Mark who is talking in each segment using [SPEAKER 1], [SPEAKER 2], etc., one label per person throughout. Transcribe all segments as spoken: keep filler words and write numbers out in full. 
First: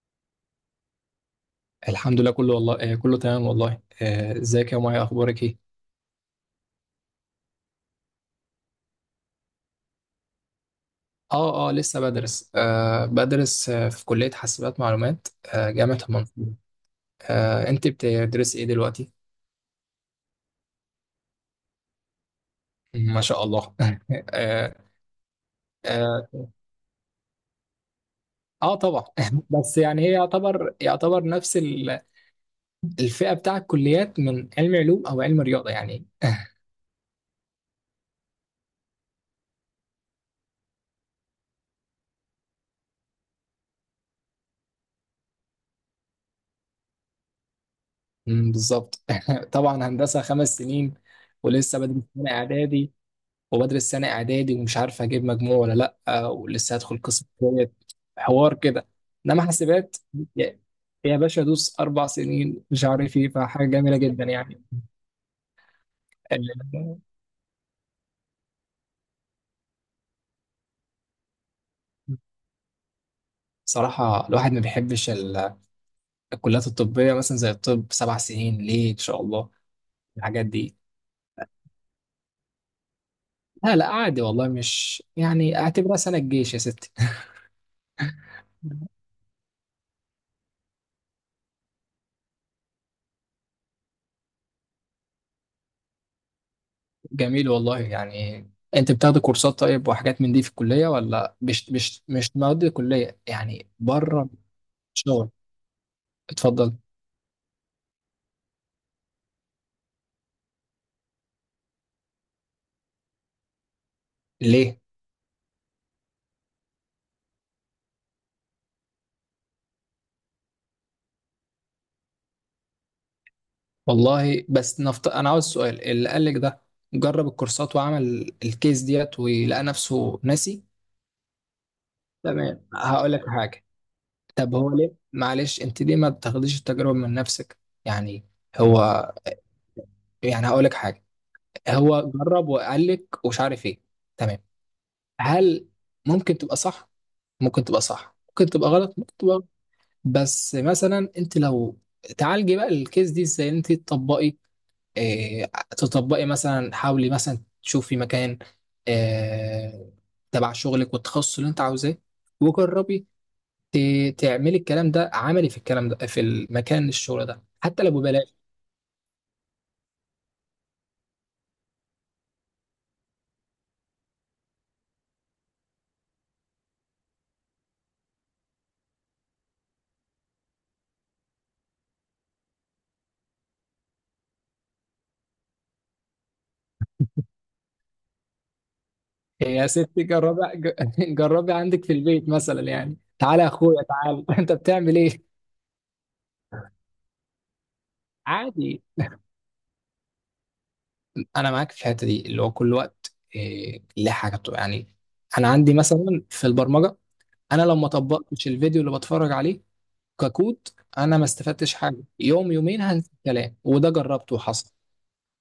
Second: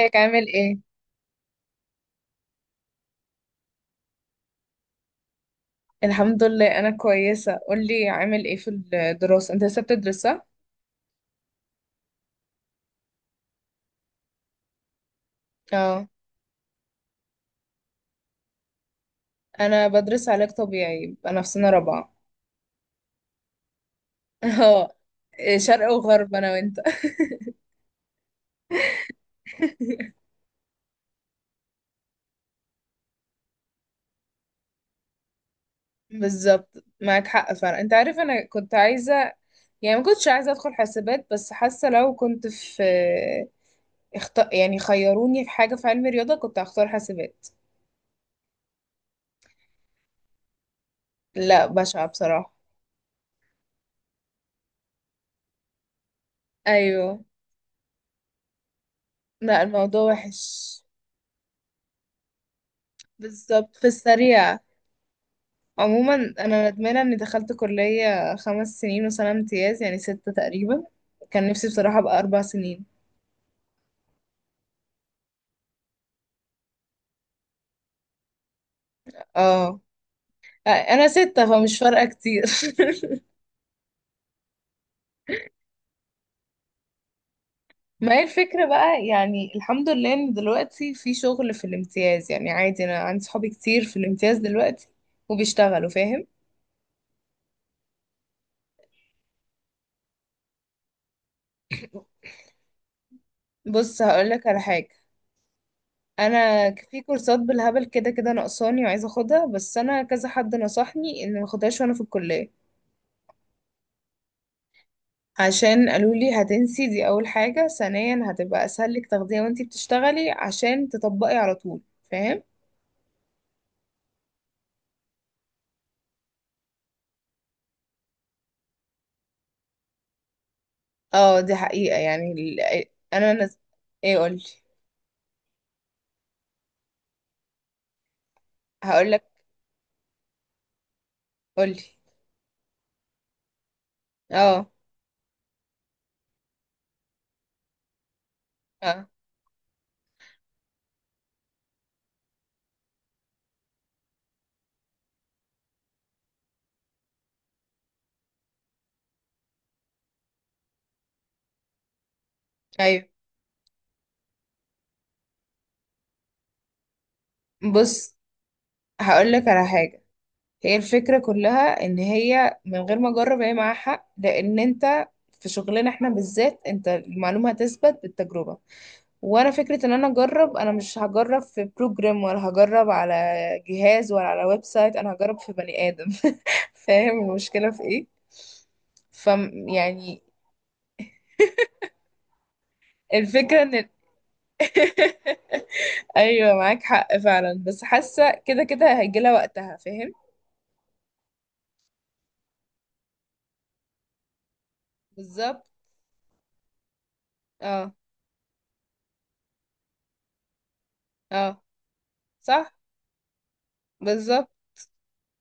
[SPEAKER 1] ازيك؟ عامل ايه؟
[SPEAKER 2] الحمد لله كله والله آه كله تمام والله آه، ازيك يا مايا اخبارك ايه.
[SPEAKER 1] الحمد لله، انا كويسة. قولي، عامل ايه في الدراسة؟ انت لسه بتدرس صح؟
[SPEAKER 2] اه اه لسه بدرس آه بدرس آه في كلية حاسبات معلومات. آه جامعة
[SPEAKER 1] اه،
[SPEAKER 2] المنصورة. آه انت بتدرسي ايه دلوقتي؟
[SPEAKER 1] انا بدرس علاج طبيعي. انا في سنة رابعة.
[SPEAKER 2] ما شاء الله. آه,
[SPEAKER 1] اه. إيه، شرق وغرب
[SPEAKER 2] آه,
[SPEAKER 1] انا وانت.
[SPEAKER 2] اه طبعا. بس يعني هي يعتبر يعتبر نفس ال- الفئة بتاع الكليات من علم علوم او علم رياضة يعني.
[SPEAKER 1] بالظبط، معاك حق فعلا. انت عارف، انا كنت عايزة، يعني ما كنتش عايزة ادخل حاسبات، بس حاسة لو كنت في اخت... يعني، خيروني في حاجة في علم رياضة، كنت هختار حاسبات.
[SPEAKER 2] مم، بالظبط. طبعا هندسة خمس سنين
[SPEAKER 1] لا،
[SPEAKER 2] ولسه بدرس
[SPEAKER 1] بشعة
[SPEAKER 2] سنة
[SPEAKER 1] بصراحة.
[SPEAKER 2] اعدادي. وبدرس سنة إعدادي ومش عارف أجيب مجموع ولا لأ، ولسه هدخل
[SPEAKER 1] ايوه.
[SPEAKER 2] قسم جديد، حوار كده. إنما
[SPEAKER 1] لا،
[SPEAKER 2] حاسبات،
[SPEAKER 1] الموضوع
[SPEAKER 2] يا
[SPEAKER 1] وحش.
[SPEAKER 2] يا باشا دوس أربع سنين مش عارف إيه، فحاجة
[SPEAKER 1] بالظبط، في
[SPEAKER 2] جميلة جدا
[SPEAKER 1] السريع.
[SPEAKER 2] يعني.
[SPEAKER 1] عموما، انا
[SPEAKER 2] ال-
[SPEAKER 1] ندمانه اني دخلت كليه خمس سنين وسنه امتياز، يعني ستة تقريبا. كان نفسي بصراحه ابقى اربع سنين.
[SPEAKER 2] صراحة الواحد ما بيحبش ال- الكليات الطبية مثلا زي الطب سبع سنين ليه إن شاء الله
[SPEAKER 1] اه.
[SPEAKER 2] الحاجات دي.
[SPEAKER 1] انا ستة، فمش فارقه كتير.
[SPEAKER 2] لا لا عادي والله، مش يعني اعتبرها سنة الجيش يا ستي.
[SPEAKER 1] ما هي الفكره بقى، يعني الحمد لله ان دلوقتي في شغل في الامتياز. يعني عادي، انا عندي صحابي كتير في الامتياز دلوقتي وبيشتغلوا. فاهم.
[SPEAKER 2] جميل والله يعني. انت بتاخد كورسات طيب وحاجات من دي في الكلية ولا مش مش مش مواد الكلية يعني،
[SPEAKER 1] بص،
[SPEAKER 2] بره
[SPEAKER 1] هقولك على حاجه.
[SPEAKER 2] شغل؟
[SPEAKER 1] انا
[SPEAKER 2] اتفضل.
[SPEAKER 1] في كورسات بالهبل، كده كده ناقصاني وعايزه اخدها، بس انا كذا حد نصحني ان ما اخدهاش وانا في الكليه.
[SPEAKER 2] ليه؟
[SPEAKER 1] عشان قالوا لي هتنسي، دي اول حاجة. ثانيا، هتبقى اسهل لك تاخديها وانتي بتشتغلي عشان تطبقي على طول. فاهم؟
[SPEAKER 2] والله بس نفط... انا عاوز سؤال اللي قال لك ده، جرب الكورسات وعمل الكيس ديت ولقى نفسه ناسي؟
[SPEAKER 1] اه، دي حقيقة يعني ال-
[SPEAKER 2] تمام هقول لك
[SPEAKER 1] انا نز...
[SPEAKER 2] حاجة.
[SPEAKER 1] ايه، قولي.
[SPEAKER 2] طب هو ليه، معلش، انت ليه ما بتاخديش التجربة من نفسك يعني؟ هو
[SPEAKER 1] هقولك.
[SPEAKER 2] يعني هقول لك حاجة.
[SPEAKER 1] قولي.
[SPEAKER 2] هو جرب وقال لك ومش عارف ايه، تمام.
[SPEAKER 1] اه.
[SPEAKER 2] هل ممكن تبقى صح؟ ممكن تبقى صح ممكن تبقى غلط،
[SPEAKER 1] اه.
[SPEAKER 2] ممكن تبقى غلط. بس مثلا انت لو تعالجي بقى الكيس دي ازاي انت تطبقي، اه، تطبقي مثلا، حاولي مثلا تشوفي مكان، اه، تبع شغلك والتخصص اللي انت عاوزاه، وجربي،
[SPEAKER 1] ايوه.
[SPEAKER 2] ت- تعملي الكلام ده عملي، في الكلام ده في المكان الشغل ده حتى لو
[SPEAKER 1] بص،
[SPEAKER 2] ببلاش.
[SPEAKER 1] هقولك على حاجة. هي الفكرة كلها ان هي من غير ما اجرب، هي معاها حق، لان انت، في شغلنا احنا بالذات، انت المعلومة هتثبت بالتجربة. وانا فكرة ان انا اجرب، انا مش هجرب في بروجرام ولا هجرب على جهاز ولا على ويب سايت، انا هجرب في بني ادم. فاهم المشكلة في ايه؟ ف
[SPEAKER 2] يا ستي
[SPEAKER 1] يعني
[SPEAKER 2] جربي. ج- جربي عندك في البيت مثلا يعني، تعالى يا
[SPEAKER 1] الفكرة ان،
[SPEAKER 2] اخويا تعالى، انت بتعمل ايه؟
[SPEAKER 1] ايوه معاك حق فعلا، بس حاسة كده
[SPEAKER 2] عادي،
[SPEAKER 1] كده هيجي لها وقتها. فاهم؟
[SPEAKER 2] انا معاك في الحته دي، اللي هو كل وقت إيه ليه حاجه بتبقى يعني. انا
[SPEAKER 1] بالظبط.
[SPEAKER 2] عندي مثلا في البرمجه، انا لو ما
[SPEAKER 1] اه.
[SPEAKER 2] طبقتش الفيديو اللي بتفرج عليه ككود انا ما
[SPEAKER 1] اه.
[SPEAKER 2] استفدتش حاجه. يوم
[SPEAKER 1] صح.
[SPEAKER 2] يومين هنسى الكلام، وده جربته
[SPEAKER 1] بالظبط.
[SPEAKER 2] وحصل.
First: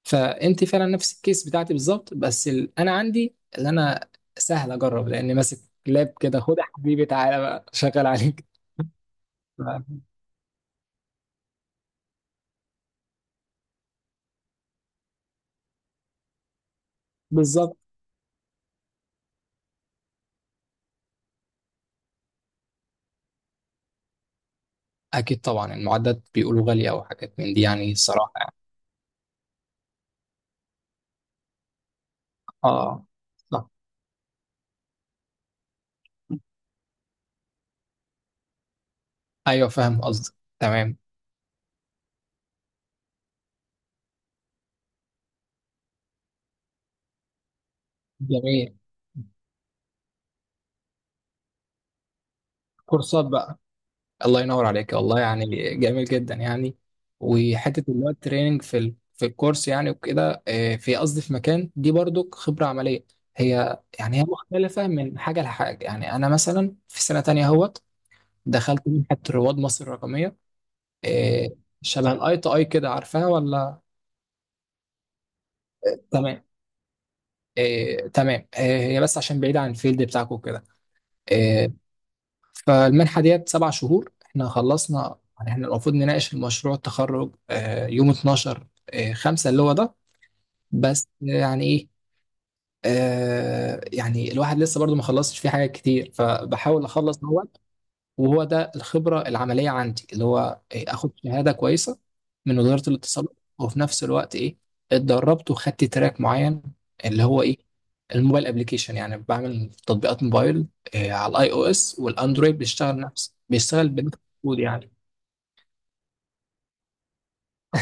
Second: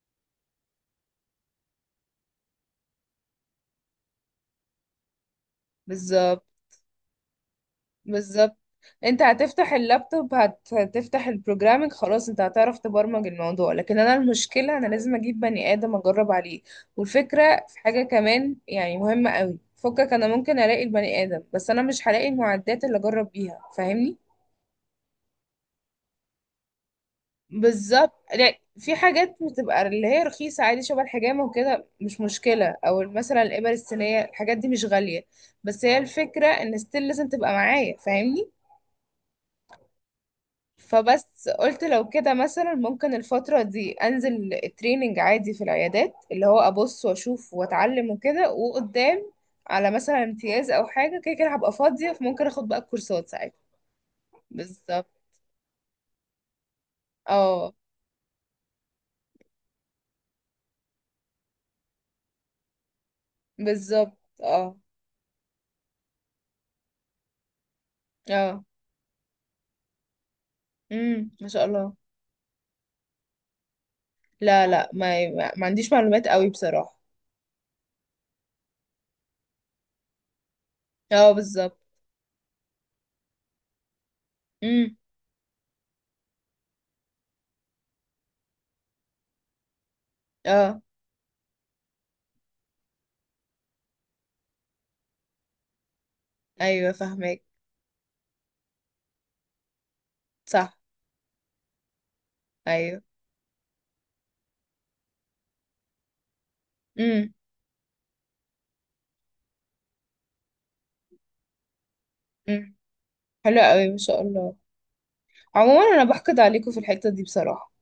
[SPEAKER 2] فانت فعلا نفس الكيس بتاعتي بالظبط، بس ال... انا عندي، اللي انا سهل اجرب لان ماسك لاب كده،
[SPEAKER 1] بالظبط.
[SPEAKER 2] خد يا حبيبي تعالى بقى شغال عليك.
[SPEAKER 1] بالظبط، انت
[SPEAKER 2] ف-
[SPEAKER 1] هتفتح اللابتوب، هت- هتفتح البروجرامنج، خلاص انت هتعرف تبرمج الموضوع. لكن انا المشكلة، انا لازم اجيب بني ادم اجرب عليه. والفكرة
[SPEAKER 2] بالظبط.
[SPEAKER 1] في حاجة كمان يعني مهمة قوي، فكك انا ممكن الاقي البني ادم، بس انا مش هلاقي المعدات اللي اجرب بيها. فاهمني؟
[SPEAKER 2] اكيد طبعا المعدات بيقولوا غاليه او حاجات من دي يعني،
[SPEAKER 1] بالظبط.
[SPEAKER 2] الصراحه
[SPEAKER 1] لا،
[SPEAKER 2] يعني.
[SPEAKER 1] في حاجات بتبقى اللي هي رخيصة عادي، شبه الحجامة وكده، مش مشكلة. او
[SPEAKER 2] اه
[SPEAKER 1] مثلا الإبر
[SPEAKER 2] صح.
[SPEAKER 1] الصينية، الحاجات دي مش غالية. بس هي الفكرة ان ستيل لازم تبقى معايا. فاهمني؟
[SPEAKER 2] ايوه فاهم قصدك تمام.
[SPEAKER 1] فبس قلت لو كده مثلا، ممكن الفترة دي انزل تريننج عادي في العيادات، اللي هو ابص واشوف واتعلم وكده.
[SPEAKER 2] جميل،
[SPEAKER 1] وقدام، على مثلا امتياز او حاجة، كده كده هبقى فاضية، فممكن اخد بقى
[SPEAKER 2] كورسات
[SPEAKER 1] الكورسات ساعتها.
[SPEAKER 2] بقى. الله ينور عليك
[SPEAKER 1] بالظبط.
[SPEAKER 2] والله يعني، جميل جدا يعني.
[SPEAKER 1] اه.
[SPEAKER 2] وحته اللي هو التريننج في ال... في الكورس يعني وكده، آه، في قصدي في مكان دي برضو خبره عمليه. هي يعني
[SPEAKER 1] بالظبط.
[SPEAKER 2] هي
[SPEAKER 1] اه.
[SPEAKER 2] مختلفه من حاجه لحاجه يعني. انا مثلا في سنه تانية اهوت
[SPEAKER 1] اه.
[SPEAKER 2] دخلت منحه رواد مصر الرقميه.
[SPEAKER 1] امم ما
[SPEAKER 2] آه،
[SPEAKER 1] شاء الله.
[SPEAKER 2] شبه الاي تو اي كده، عارفاها ولا؟
[SPEAKER 1] لا لا، ما, ما ما عنديش معلومات
[SPEAKER 2] تمام.
[SPEAKER 1] قوي بصراحة.
[SPEAKER 2] آه، تمام، آه، هي بس عشان بعيده عن الفيلد بتاعكم كده.
[SPEAKER 1] اه، بالظبط.
[SPEAKER 2] فالمنحة ديت سبع شهور، احنا
[SPEAKER 1] امم.
[SPEAKER 2] خلصنا يعني، احنا المفروض نناقش المشروع التخرج آه، يوم اثناشر آه، خمسة، اللي هو ده.
[SPEAKER 1] اه.
[SPEAKER 2] بس يعني ايه، آه، يعني الواحد لسه برضو ما خلصش فيه حاجات كتير، فبحاول
[SPEAKER 1] ايوه
[SPEAKER 2] اخلص
[SPEAKER 1] فاهمك.
[SPEAKER 2] هو. وهو ده الخبرة العملية عندي، اللي هو
[SPEAKER 1] صح.
[SPEAKER 2] إيه، اخد شهادة كويسة من وزارة
[SPEAKER 1] ايوه.
[SPEAKER 2] الاتصالات، وفي نفس الوقت ايه، اتدربت وخدت تراك معين اللي
[SPEAKER 1] امم.
[SPEAKER 2] هو ايه، الموبايل ابلكيشن، يعني بعمل تطبيقات موبايل إيه، على الاي او اس والاندرويد،
[SPEAKER 1] امم.
[SPEAKER 2] بيشتغل نفس
[SPEAKER 1] حلو قوي،
[SPEAKER 2] بيشتغل
[SPEAKER 1] ما
[SPEAKER 2] بنفس
[SPEAKER 1] شاء الله.
[SPEAKER 2] الكود يعني.
[SPEAKER 1] عموما، انا بحقد عليكم في الحتة دي بصراحة.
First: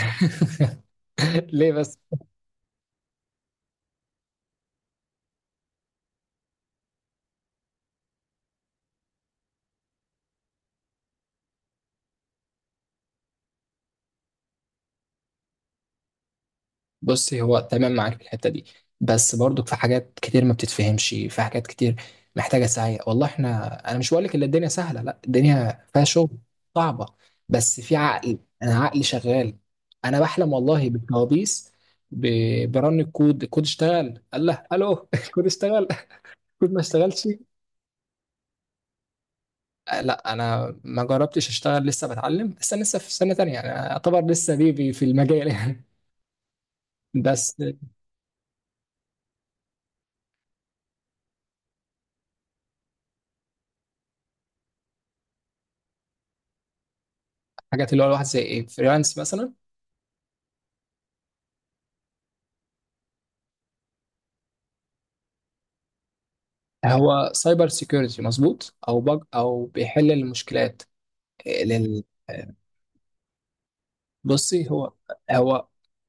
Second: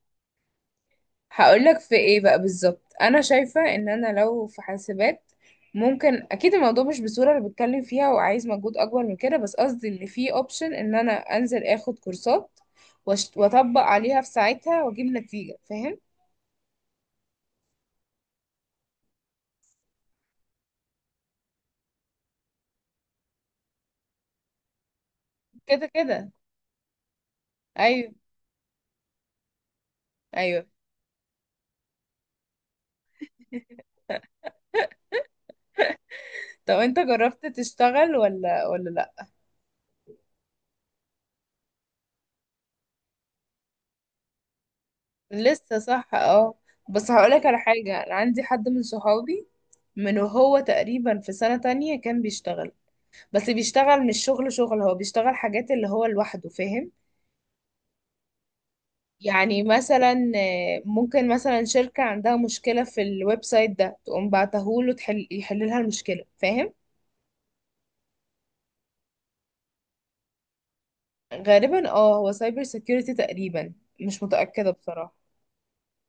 [SPEAKER 2] ليه
[SPEAKER 1] هقولك في
[SPEAKER 2] بس؟
[SPEAKER 1] ايه بقى. بالظبط، انا شايفة ان انا لو في حاسبات، ممكن اكيد الموضوع مش بالصورة اللي بتكلم فيها وعايز مجهود اكبر من كده، بس قصدي ان في اوبشن ان انا انزل اخد كورسات وأشت- واطبق عليها في ساعتها واجيب نتيجة. فاهم؟
[SPEAKER 2] بصي هو تمام معاك في الحته دي، بس برضك في حاجات كتير ما بتتفهمش، في حاجات كتير محتاجه سعي والله. احنا، انا مش بقول لك ان الدنيا سهله، لا
[SPEAKER 1] كده
[SPEAKER 2] الدنيا فيها
[SPEAKER 1] كده.
[SPEAKER 2] شغل صعبه، بس في
[SPEAKER 1] ايوه.
[SPEAKER 2] عقل، انا عقلي شغال. انا بحلم
[SPEAKER 1] ايوه.
[SPEAKER 2] والله بالكوابيس، ب- برن الكود، الكود اشتغل قال له الو. الكود اشتغل، الكود
[SPEAKER 1] طب
[SPEAKER 2] ما
[SPEAKER 1] انت
[SPEAKER 2] اشتغلش.
[SPEAKER 1] جربت تشتغل ولا ولا لا؟
[SPEAKER 2] آه، لا انا ما جربتش اشتغل، لسه بتعلم، بس انا لسه في سنه تانية، انا اعتبر لسه بيبي في المجال
[SPEAKER 1] لسه،
[SPEAKER 2] يعني.
[SPEAKER 1] صح اه. بس هقولك
[SPEAKER 2] بس
[SPEAKER 1] على حاجة. انا عندي حد من صحابي من، وهو تقريبا في سنة تانية كان بيشتغل. بس بيشتغل مش شغل شغل، هو بيشتغل حاجات اللي هو لوحده. فاهم؟
[SPEAKER 2] حاجات اللي هو الواحد زي ايه، فريلانس مثلا؟
[SPEAKER 1] يعني مثلا، آه، ممكن مثلا شركة عندها مشكلة في الويب سايت ده، تقوم بعتهوله تحل يحل لها المشكلة. فاهم؟
[SPEAKER 2] هو سايبر سيكيورتي مظبوط، او بج او بيحل المشكلات؟ آه،
[SPEAKER 1] غالبا
[SPEAKER 2] لل
[SPEAKER 1] اه، هو سايبر سيكيورتي تقريبا. مش
[SPEAKER 2] بصي
[SPEAKER 1] متأكدة
[SPEAKER 2] هو
[SPEAKER 1] بصراحة.
[SPEAKER 2] هو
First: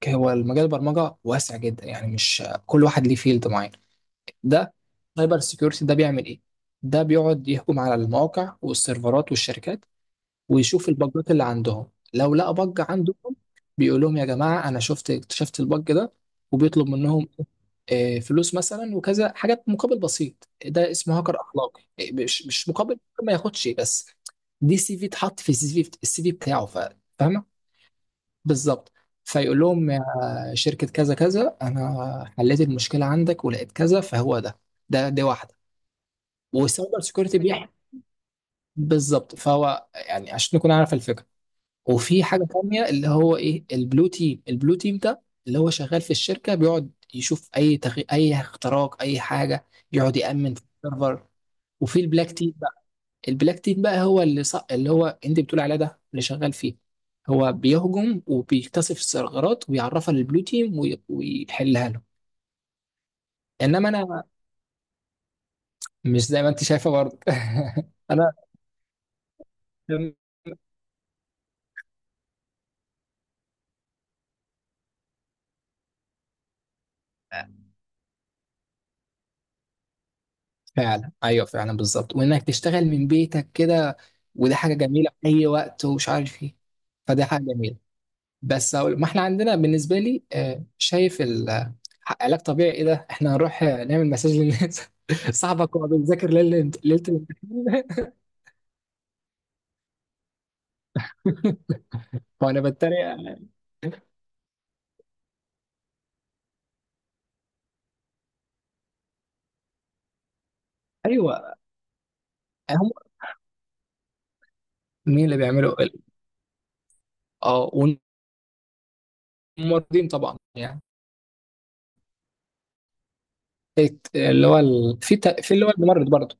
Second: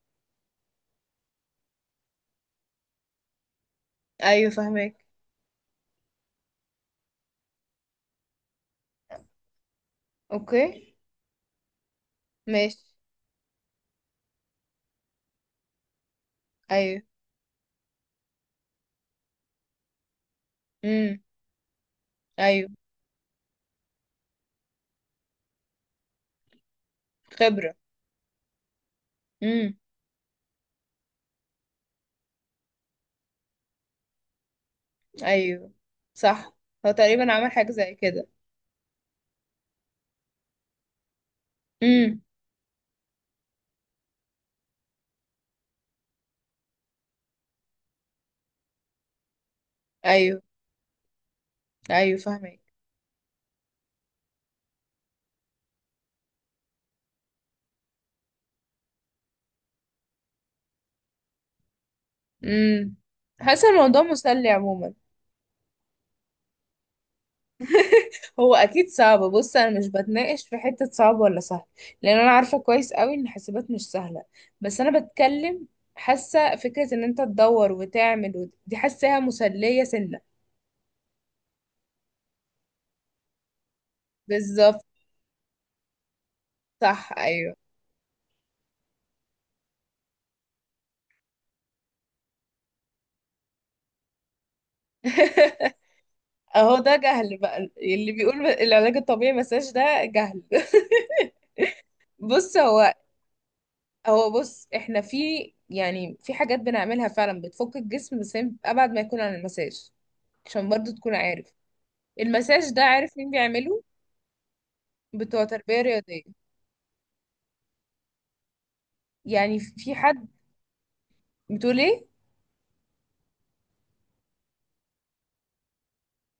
[SPEAKER 2] هو المجال البرمجه واسع جدا يعني، مش كل واحد ليه فيلد معين.
[SPEAKER 1] ايوه
[SPEAKER 2] ده
[SPEAKER 1] فاهمك.
[SPEAKER 2] سايبر سيكيورتي ده بيعمل ايه؟ ده بيقعد يهجم على المواقع والسيرفرات والشركات ويشوف
[SPEAKER 1] اوكي.
[SPEAKER 2] البجات اللي عندهم، لو لقى بج
[SPEAKER 1] ماشي.
[SPEAKER 2] عندهم بيقول لهم يا جماعة أنا شفت، اكتشفت البج ده، وبيطلب
[SPEAKER 1] ايوه.
[SPEAKER 2] منهم آه، فلوس مثلا وكذا حاجات مقابل بسيط. ده اسمه
[SPEAKER 1] امم.
[SPEAKER 2] هاكر أخلاقي، آه، مش
[SPEAKER 1] ايوه.
[SPEAKER 2] مش مقابل ما ياخدش بس، دي سي في اتحط في السي في، السي في بتاعه، ف- فاهمة؟
[SPEAKER 1] خبرة.
[SPEAKER 2] بالظبط. فيقول
[SPEAKER 1] امم.
[SPEAKER 2] لهم يا شركة كذا كذا أنا حليت المشكلة عندك ولقيت كذا، فهو ده، ده دي واحدة.
[SPEAKER 1] ايوه. صح. هو
[SPEAKER 2] والسايبر
[SPEAKER 1] تقريبا
[SPEAKER 2] سيكيورتي
[SPEAKER 1] عمل
[SPEAKER 2] بيحكي
[SPEAKER 1] حاجة زي كده.
[SPEAKER 2] بالظبط، فهو يعني، عشان نكون عارف الفكرة.
[SPEAKER 1] امم.
[SPEAKER 2] وفي حاجه تانية اللي هو ايه، البلو تيم. البلو تيم ده اللي هو شغال في الشركه، بيقعد يشوف اي تغي... اي اختراق اي حاجه، يقعد
[SPEAKER 1] ايوه.
[SPEAKER 2] يامن في السيرفر. وفي
[SPEAKER 1] ايوه
[SPEAKER 2] البلاك تيم
[SPEAKER 1] فاهمك.
[SPEAKER 2] بقى، البلاك تيم بقى هو اللي ص... اللي هو انت بتقول عليه، ده اللي شغال فيه، هو بيهجم وبيكتشف الثغرات ويعرفها للبلو تيم وي... ويحلها له.
[SPEAKER 1] امم. حاسة
[SPEAKER 2] انما
[SPEAKER 1] الموضوع
[SPEAKER 2] انا
[SPEAKER 1] مسلي عموما.
[SPEAKER 2] مش زي ما انت شايفه برضه. انا
[SPEAKER 1] هو اكيد صعب. بص، انا مش بتناقش في حته صعب ولا سهل، لان انا عارفه كويس قوي ان حاسبات مش سهله. بس انا بتكلم، حاسه فكره ان انت تدور وتعمل وت- دي حاساها مسليه سنه.
[SPEAKER 2] فعلا، ايوه فعلا بالظبط، وانك تشتغل من بيتك كده وده حاجه
[SPEAKER 1] بالظبط.
[SPEAKER 2] جميله في اي وقت ومش عارف ايه،
[SPEAKER 1] صح
[SPEAKER 2] فده حاجه
[SPEAKER 1] ايوه.
[SPEAKER 2] جميله. بس أقول، ما احنا عندنا بالنسبه لي آه، شايف ال- آه، علاج طبيعي ايه ده، احنا هنروح آه، نعمل مساج للناس؟ صاحبك هو بيذاكر ليله
[SPEAKER 1] اهو ده
[SPEAKER 2] ليله
[SPEAKER 1] جهل بقى،
[SPEAKER 2] الامتحان.
[SPEAKER 1] اللي بيقول العلاج الطبيعي مساج ده جهل. بص
[SPEAKER 2] وانا
[SPEAKER 1] هو
[SPEAKER 2] بتريق.
[SPEAKER 1] هو بص احنا في، يعني في حاجات بنعملها فعلا بتفك الجسم، بس هي ابعد ما يكون عن المساج. عشان برضو تكون عارف،
[SPEAKER 2] ايوه.
[SPEAKER 1] المساج ده
[SPEAKER 2] هم،
[SPEAKER 1] عارف مين بيعمله؟
[SPEAKER 2] مين اللي
[SPEAKER 1] بتوع
[SPEAKER 2] بيعملوا؟
[SPEAKER 1] تربية رياضية.
[SPEAKER 2] اه،
[SPEAKER 1] يعني في
[SPEAKER 2] والممرضين
[SPEAKER 1] حد.
[SPEAKER 2] طبعا يعني،
[SPEAKER 1] بتقول ايه؟
[SPEAKER 2] الت- اللي هو ال... في ت... في اللي هو الممرض برضه،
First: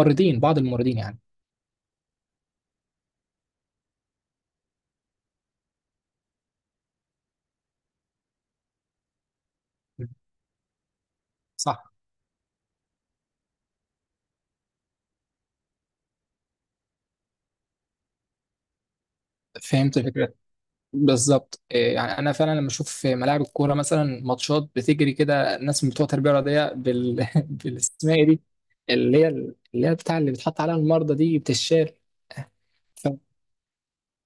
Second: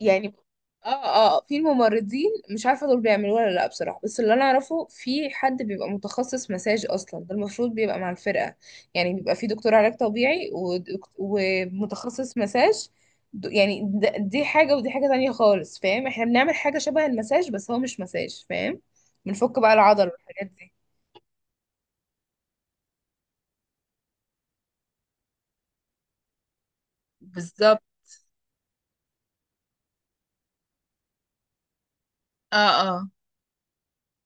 [SPEAKER 1] يعني
[SPEAKER 2] بعض الممرضين يعني.
[SPEAKER 1] اه. اه، في الممرضين مش عارفة دول بيعملوه ولا لا بصراحة. بس اللي انا اعرفه، في حد بيبقى متخصص مساج اصلا، ده المفروض بيبقى مع الفرقة. يعني بيبقى في دكتور علاج طبيعي ودك-
[SPEAKER 2] صح.
[SPEAKER 1] ومتخصص مساج. د- يعني د- دي حاجة ودي حاجة تانية خالص. فاهم؟ احنا بنعمل حاجة شبه المساج، بس هو مش مساج. فاهم؟ بنفك بقى
[SPEAKER 2] فهمت
[SPEAKER 1] العضل
[SPEAKER 2] الفكره،
[SPEAKER 1] والحاجات دي.
[SPEAKER 2] بالظبط. إيه، يعني انا فعلا لما اشوف في ملاعب الكوره مثلا، ماتشات بتجري كده، الناس من بتوع التربيه الرياضيه بال...
[SPEAKER 1] بالظبط.
[SPEAKER 2] بالاسماء دي، اللي هي اللي هي بتاع اللي بتحط عليها المرضى دي بتشال،
[SPEAKER 1] اه
[SPEAKER 2] ف...
[SPEAKER 1] اه،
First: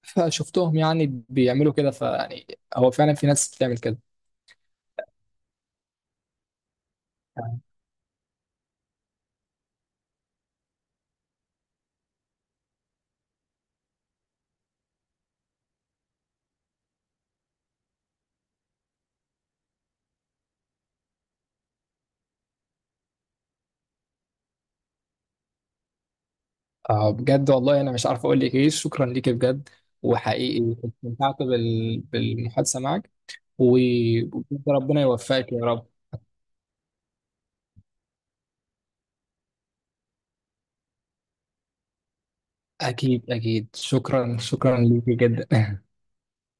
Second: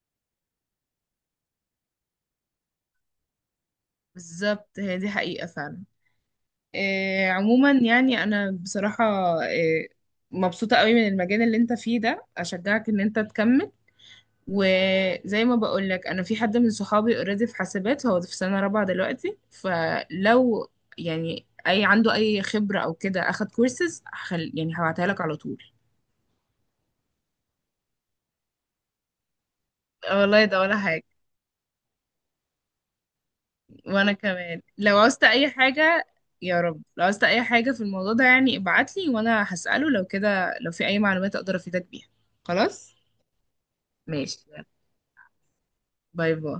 [SPEAKER 2] فشفتهم يعني بيعملوا كده، فيعني هو فعلا في ناس بتعمل كده.
[SPEAKER 1] بالظبط. هي دي حقيقة فعلا. آه، عموما، يعني انا بصراحة آه، مبسوطة قوي من المجال اللي انت فيه ده. اشجعك ان انت تكمل. وزي ما بقول لك، انا في حد من صحابي اوريدي في حاسبات، هو في سنة رابعة دلوقتي، فلو يعني اي عنده اي خبرة او كده، اخد كورسز، هخل... يعني هبعتها لك على طول.
[SPEAKER 2] آه بجد والله، انا مش عارف اقول لك ايه، شكرا ليك بجد،
[SPEAKER 1] آه، والله ده
[SPEAKER 2] وحقيقي
[SPEAKER 1] ولا حاجة.
[SPEAKER 2] استمتعت بال... بالمحادثه معك،
[SPEAKER 1] وانا كمان
[SPEAKER 2] وبجد
[SPEAKER 1] لو
[SPEAKER 2] ربنا
[SPEAKER 1] عوزت اي
[SPEAKER 2] يوفقك يا رب.
[SPEAKER 1] حاجة، يا رب لو عوزت اي حاجة في الموضوع ده، يعني ابعتلي وانا هسأله، لو كده لو في اي معلومات اقدر افيدك بيها. خلاص.
[SPEAKER 2] اكيد اكيد، شكرا
[SPEAKER 1] ماشي.
[SPEAKER 2] شكرا ليك جدا.
[SPEAKER 1] باي باي.